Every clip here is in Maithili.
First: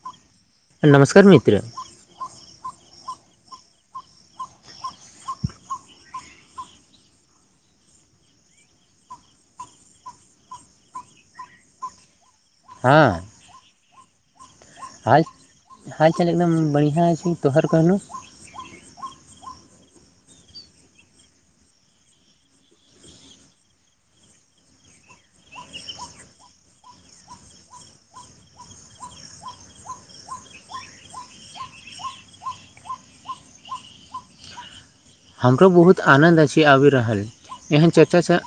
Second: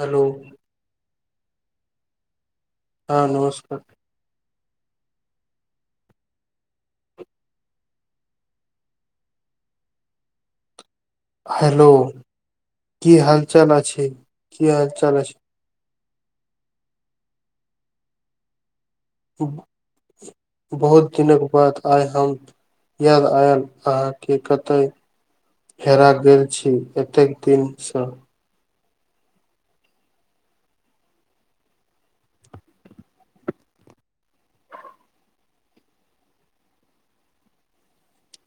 हेलो नमस्कार मित्र हँ नमस्कार हेलो हँ की हाल चाल अ छै की हाल चाल अ हाल चाल एकदम बढ़िआँ छै तोहर कहलहु बहुत दिनक बाद आए हम याद आयल अहाँ के कतए फेरा गेल छी एतेक दिन सँ हमरो बहुत आनन्द अछि आबि रहल एहन चर्चा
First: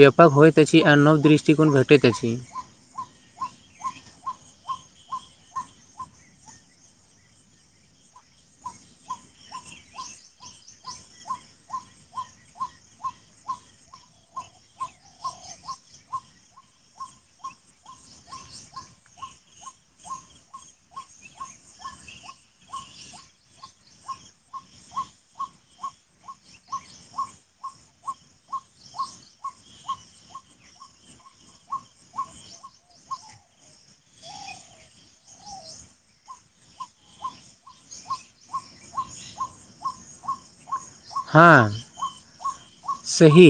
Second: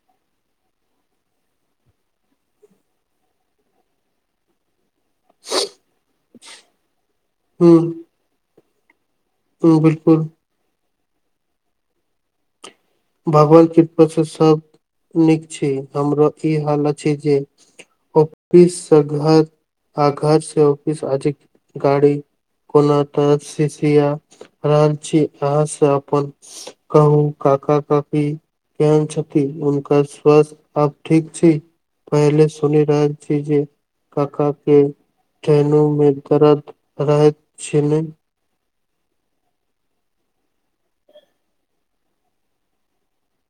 व्यापक होइत अछि आ नव दृष्टिकोण घटैत अछि हू हु बिलकुल भगवान कृपा से सब नीक छी हमर ई हालत छै जे ऑफिस से घर आ घर से ऑफिस आजी गाड़ी कोना त शीशिया रहल छी अहाँ से अपन कहू क का काफी ध्यान छथिति हुनकर स्वास्थ्य अब ठीक छी पहिले सुनी राह जी कका के ट्रेनो में दर्द रहैत छैने हँ सही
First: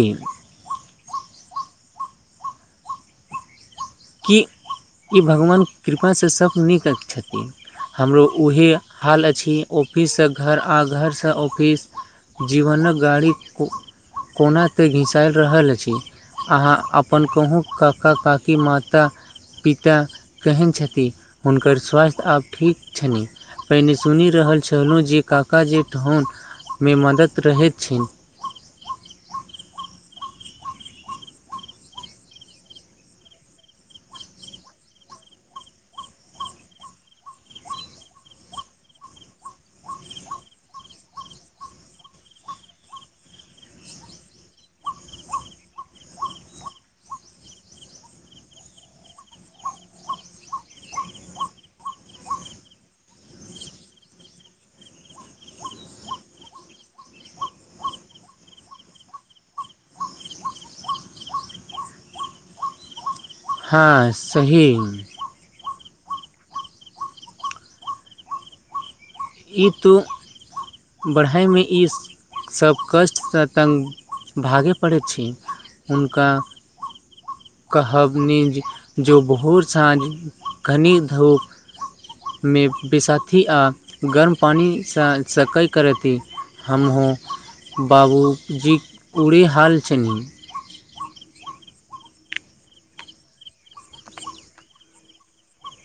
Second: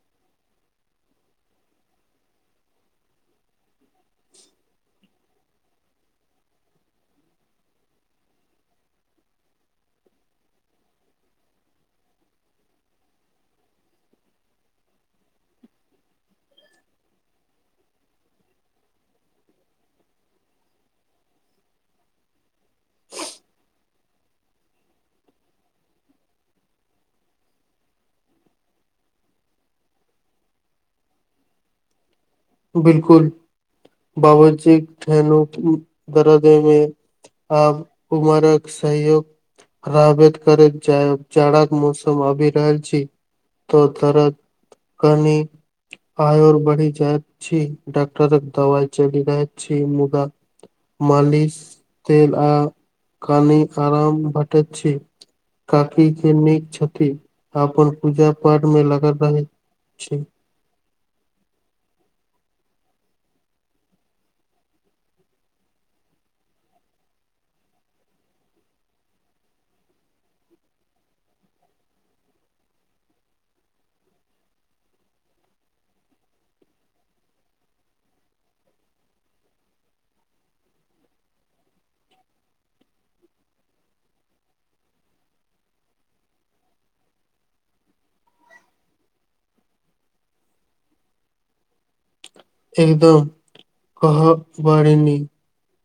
कि ई भगवान कृपा सँ सभ नीक छथिन हमरो उएह हाल अछि ऑफिस सँ घर आ घर सँ ऑफिस जीवनक गाड़ी को कोना ते घिसायल रहल अछि अहाँ अपन कहूँ काका काकी मात माता पिता केहन छथिन हुनकर स्वास्थ्य आब ठीक छनि पहिने सुनि रहल छलहुँ जे काका जे ठोन मे मदति रहैत छै बिलकुल बाबजी ठनु दरद मे आब उमरक सहयोग रबत करैत जााह जाड़ाक मौसम आबि रहल छी त दर्द कनी आयर बढ़ी जात छी डॉकटरक दबाई चलि रहल छै मुदा मालिश तेल आ कनी आराम भेटैत छी। काकी के नीक छथिन अपन पूजा पाठ में लगल रहे छी हँ सही ई तू बढ़ाइमे ई सभ कष्ट सँ तंग भागय पड़ै छै हुनका कहब ने जे जो भोर साँझ कनि धूप मे वैसथी आ गरम पानि सँ सेकाइ करैति हमहुं बाबूजी बुड़ी हाल छनि। एकदम कहाँ बारेनि।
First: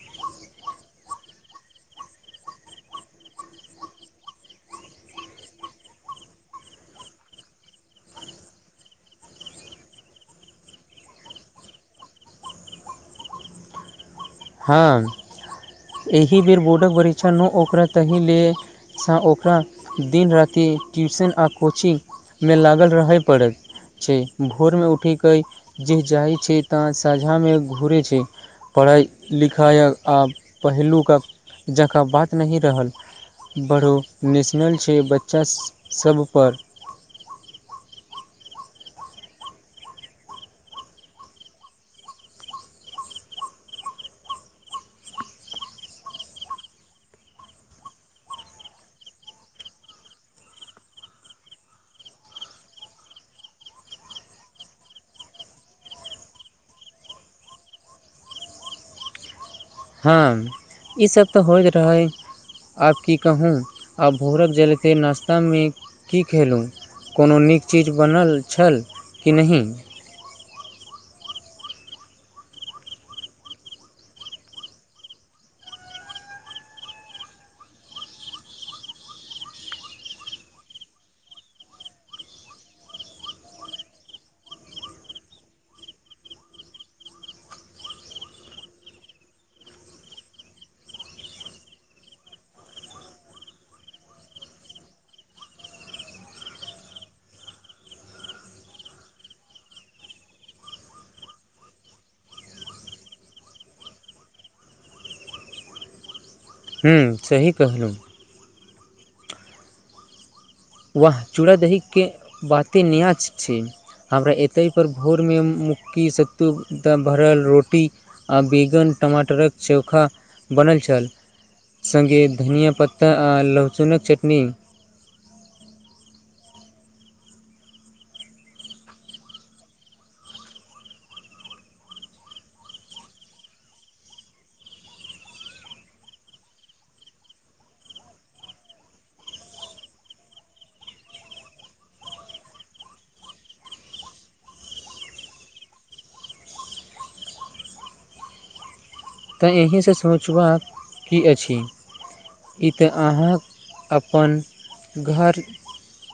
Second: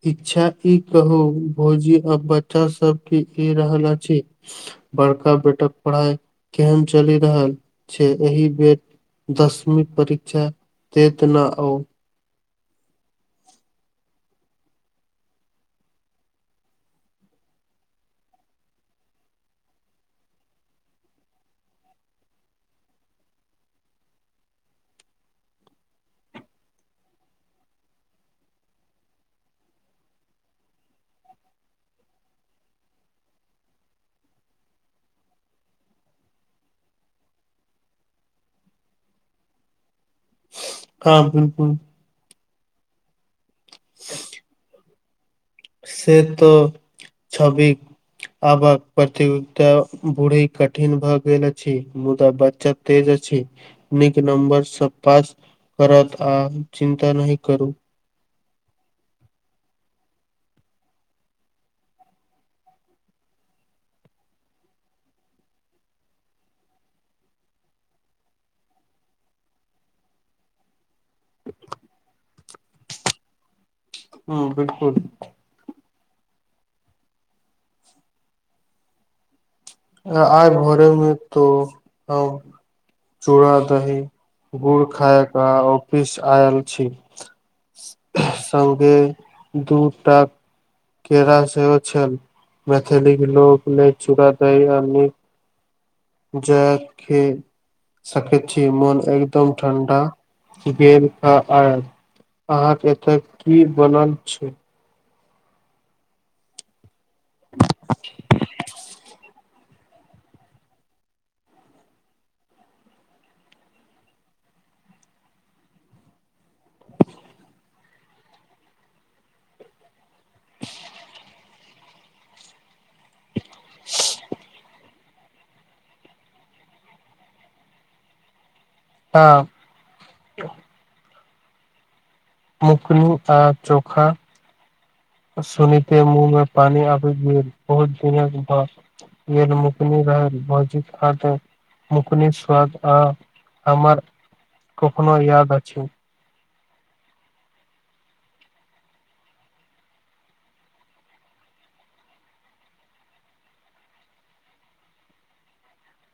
इच्छा ई कहू भोजी अ बच्चा सब की कइ रहल अछि। बड़का बेटक पढ़ाइ केहन चलि रहल छै एहि बेर दसवी परीक्षा देत ना अउ। हँ एहि बेर बोर्डके परीक्षा नहि ओकरै ताहि लिए सँ ओकरा दिन राति ट्यूशन आ कोचिंगमे लागल रहय पड़त। छै भोरमे उठयके जे जाइत छै तह सझामे घुरै छै। पढ़ाइ लिखाइक आब पहिलुका जँकाँ बात नहि रहल। बढ़ो नेशनल छै बच्चा सब पर। हँ बिलकुल [unintelligible] से तऽ छवि आबक प्रतियोगिता बूड़ी कठिन भऽ गेल अछि मुदा बच्चा तेज अछि नीक नम्बर सऽ पास करत आ चिन्ता नहि करु हँ ईस तऽ होइत रहे आब की कहूँ आब भोरक जलखै नश्तामे की खेलु कोनो नीक चीज बनल छल कि नहि हँ बिलकुल य भोरेमे तो चूड़ा दही गुड़ खायके ऑफिस आयल छी सगे दुटा केरा सेहो छल। मैथिलीक लोक नहि चूड़ा दही आब नी जए के [unintelligible] सकय छी। मोन एकदम ठण्डा भेल आयल अहाँके एतय की बनल छै हूँ सही कहलहु वाह चूड़ा दहीके बाते नैया छै हमरा एतै पर भोरमे मक्की सत्तू भरल रोटी आ बेगन टमाटरक चोखा बनल छल संगे धनिया पत्ता आ लहसुनक चटनी तब औंकलू आ चोखा सुनीते मुँह मे पानी आबि गेल बहुत दिनक बाद येहन मुकनी रहै भौजीक हाथे मुकनीक स्वाद आ हमर टोकना याद अछि तैं एहिसँ सोचबाक की अछि ई तऽ अहाँ अपन घर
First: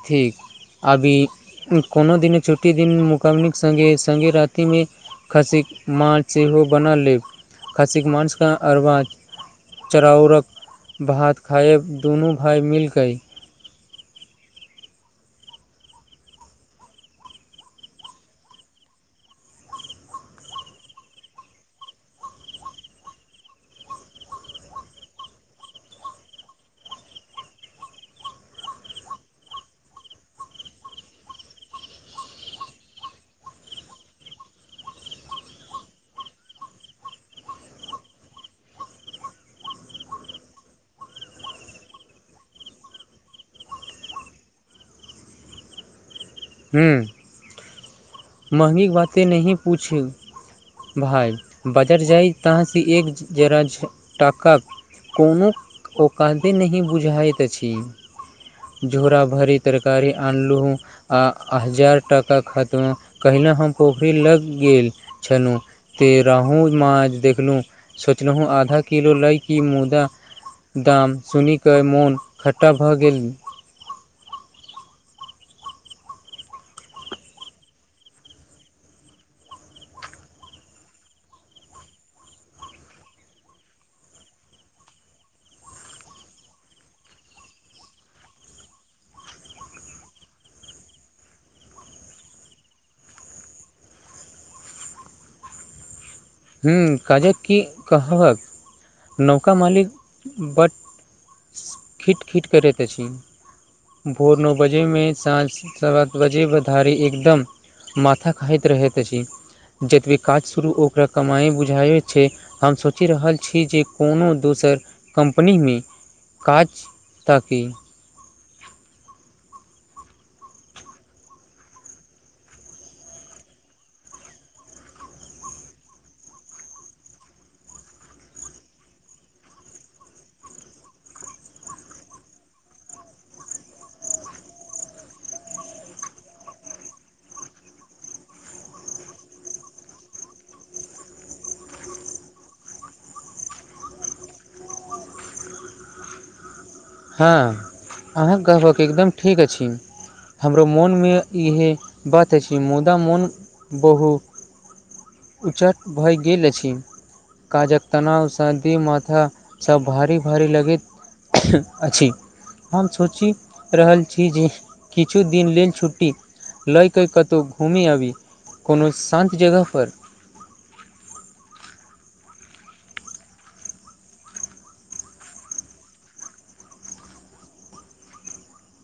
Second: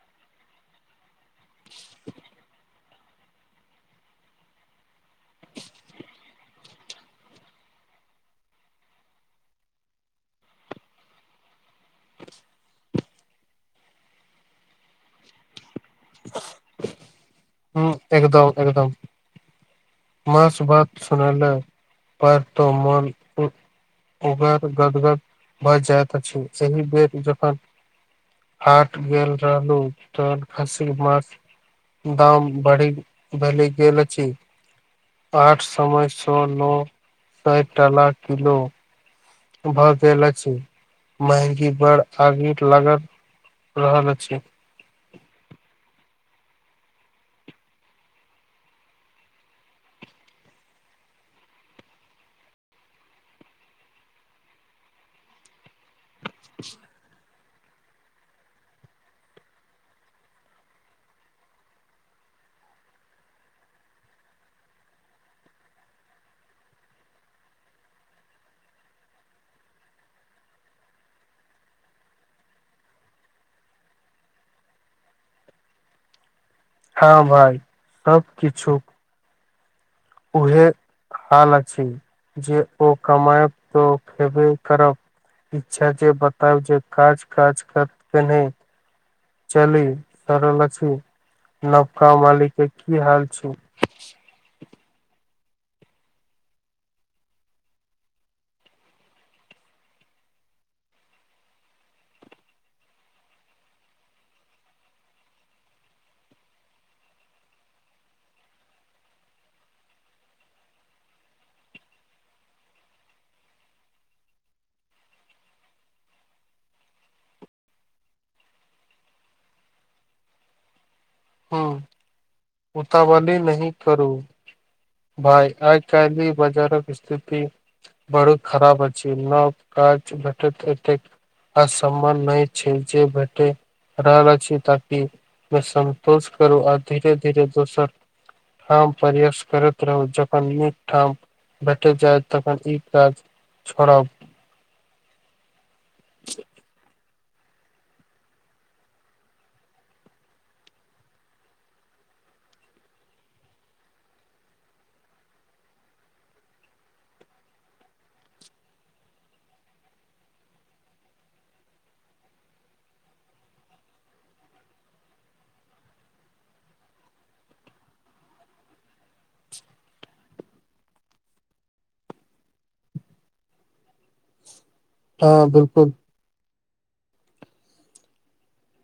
ठीक अभी कोनो दिन छुट्टी दिन मुक्मिक संगे संगे रातिमे खसीक मास सेहो बना लेब खासिक मांसका अरवा चराउरक भात खाय दुनू भााय मिल कैय [unintelligible] हॅं एकदम एकदम मास भात सुन ले पर तो मन गदगद भए जाइत अछि एहि बेर जखन हाट गेल रहलहूँ तहन खस्सी मांस दाम बढ़ी भेल गेल अछि आठ समय सए नओ साठ टाला किलो भए गेल अछि महंगी बड़ आगि लागल रहल अछि हूँ मंहगी क नहि भाय बजट जाय तहसँ एक जरा टाका कोनो [unintelligible] बाते नहि बुझाइत अछि झोरा भरी तरकारी आनलहुं आ हजार टका खत्म कहिने हम पोखरि लग गेल छलहुँ ते रेहू माँछ देखलू सोचलहु आधा किलो लयकेँ मुदा दाम सुनिकऽ मोन खट्टा भऽ गेल हँ भाइ सभ किछु उहे हाल अछि जे ओ कमायब तऽ खेबे करब इच्छा जे बताउ जे काज काज कर नहि चली रहल अछि नवका मालिक केँ की हाल छै हूँ काजक की कहवक नवका मालिक बढ खिट खिट करैत अछि भोर नओ बजे में साँझ सात बजे धरि एकदम माथा खाइत रहैत अछि जतबे काज शुरू ओकरा कमाइ बुझाइ छै- हम सोचि रहल छी जे कोनो दोसर कम्पनीमें काज ताकि हँ उतावली नहि करू भाइ आइ कालहि बाजारक स्थिति बड़ खराब अछि नब काज भेटैत एतेक आसामन नहि छै जे भैटे रहल अछि ताकि सन्तोष करू आ धीरे धीरे दोसर ठाम प्रयास करैत रहु जखन निकठाम भेट जाय तखन ई काज छोड़ब [inaudible] हँ अहाँ केँ कहबक एकदम ठीक अछि हमरो मोनमे इएहे बात अछि मुदा मोन बहुत उचट भय गेल अछि काजक तनाव सांति माथा सभ भारी भारी लगैत अछि- हम सोचि रहल छी जे किछु दिन लेल छुट्टी लए कऽ कतहु घूमी आबी कोनो शान्त जगहपर हँ बिल्कुल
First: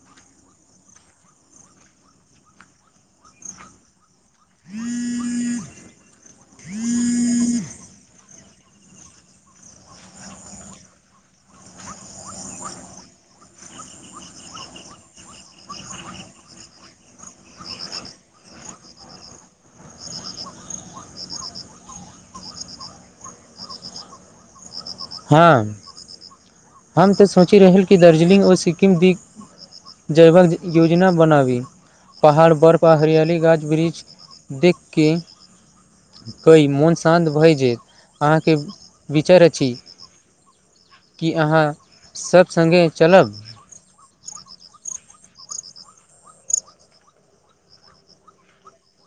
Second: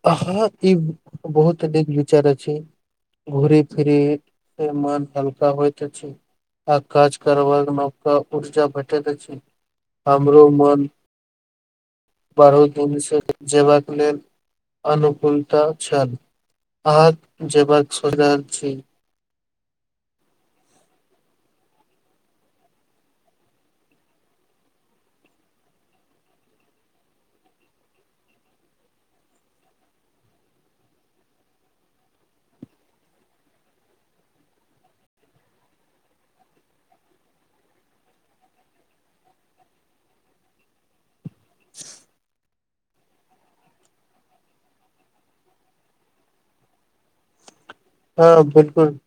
हाँ ई बहुत निक विचार अछि घुरी फिरी मन हल्का होइत अछि आ काज करबाक नबका उर्जा भेटैत अछि हमरो मन बढ दिनसँ जेबाककँ लेल अनुकूलता छनि अहाँ जबाक सोचि रहल छी हँ हम तऽ सोचि रहल कि दार्जिलिङ्ग ओ सिक्किम दि जैवाक योजना बनाबी पहाड़ बर्फ आ हरियाली गाछ वृक्ष देखके मोन शान्त भए जेत अहाँके विचार अछि की अहाँ सब सङ्गे चलब हँ बिल्कुल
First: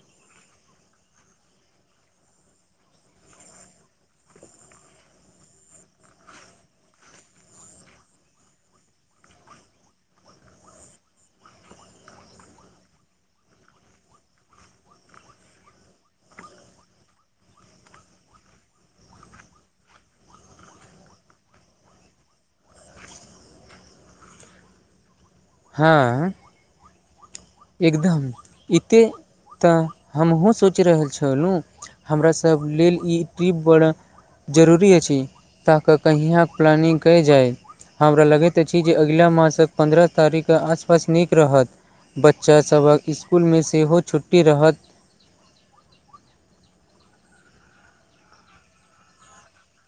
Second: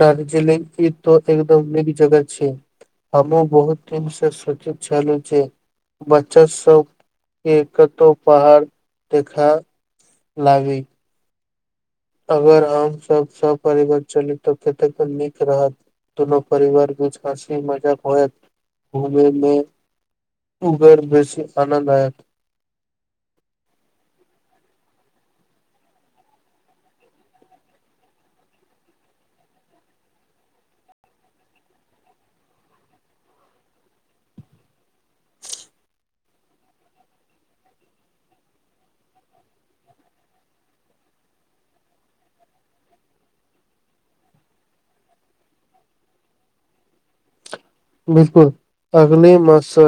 दार्जलिंग ई त एकदम निक जगह छै हमहुँ बहुत दिन से सोचित छलहुँ जे बच्चा सब के कतहु पहाड़ देखा लागै अगर हम सब स पररिवार चली तऽ कते नीक रहत दुननो परिवार बीच हँसी मजक होयत घूमै मे उ बेर बेसी आनन्द अयत हँ एकदम एते तऽ हमहुूँ सोचि रहल छलहुँ हमरा सभ लेल ई ट्रिप बड़ जरूरी अछि ताकऽ कहिआाँ प्लानिग कयल जाइ हमरा लगैत अछि जे अगिला मासके पन्द्रह तारीख के आसपास नीक रहत बच्चा सभक इसकुल मे सेहो छुट्टी रहत बिलकुल अगले मास से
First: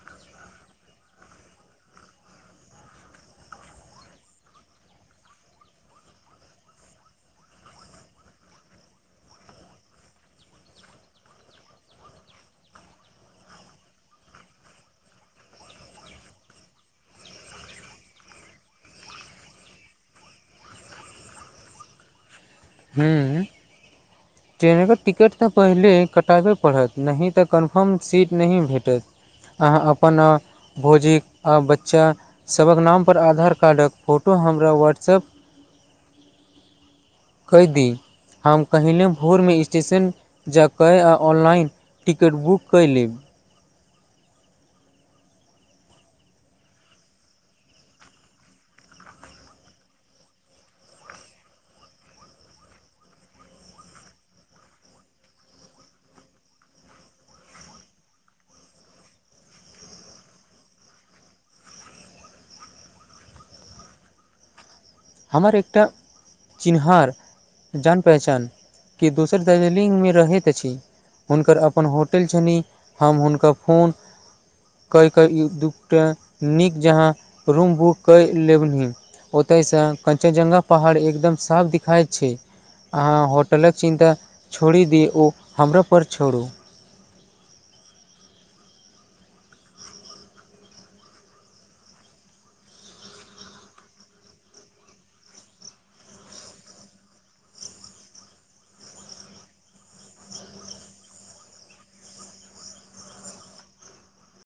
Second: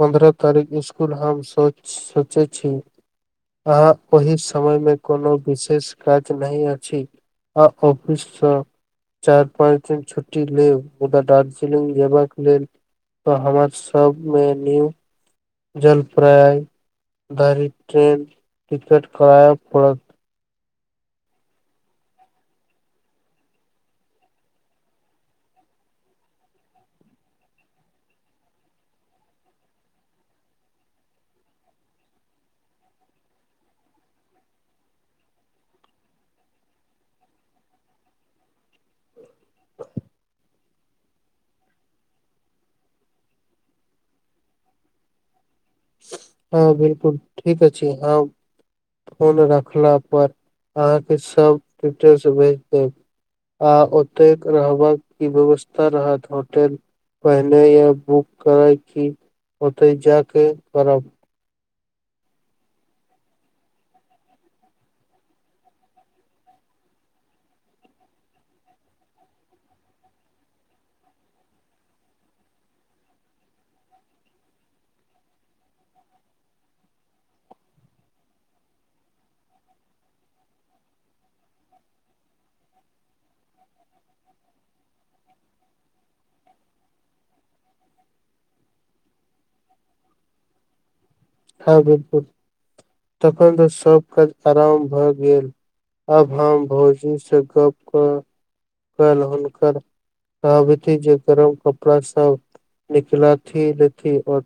पन्द्रह तारीख इसकुल हम सो सोचै छी अहाँ ओहि समय मे कोनो विशेष काज नहि अछि आफिस से चार पाँच दिन छुटी लेब मुदा दार्जिलिंग जेब के लेल त हमर सब मे न्यू जलप्राय धार ट्रेन टिकट करय पड़त हूँ [inaudible] ट्रेनक टिकट तऽ पहिले कटाबै पड़त नहि तऽ कन्फर्म सीट नहि भेटत अहाँ अपन अ भोजीक आ बच्चा सभक नाम पर आधार कार्डक फोटो हमरा व्हाट्सअप कहि दी हम कहहिने भोरमे स्टेशन जा कऽ आ ऑनलाइन टिकट बुक कऽ लेब हँ बिलकुल ठीक अछी हँ फोन रखला पर अहाँके सब डिटेलस भेज देब आ ओतेक रहबाक की व्यवस्था रहत होटेल पहिने य बुक करै क ओते जााक करब हमर एकटा चिन्हहार जान पहिहचान के दोसर दार्जिलिंगग मे रहैत अछि हुनकर अपन होटल छनि हम हुनकर फोन क क दूटा नीक जहाँ रूम बुक क लेबनि ओतयसँ क्चनजगा पहाड़ एकदम साफ दिखाइत छै अहाँ होटलक चिन्ता छोड़ि दि ओ हमरो पर छोड़ू हँ बिलकुल तखन तऽ सब काज आराम भए गेल अब हम भोजी से गप कर कल हुनकर कहबी जे गरम कपड़ा सब निकलाथि लेथि ओर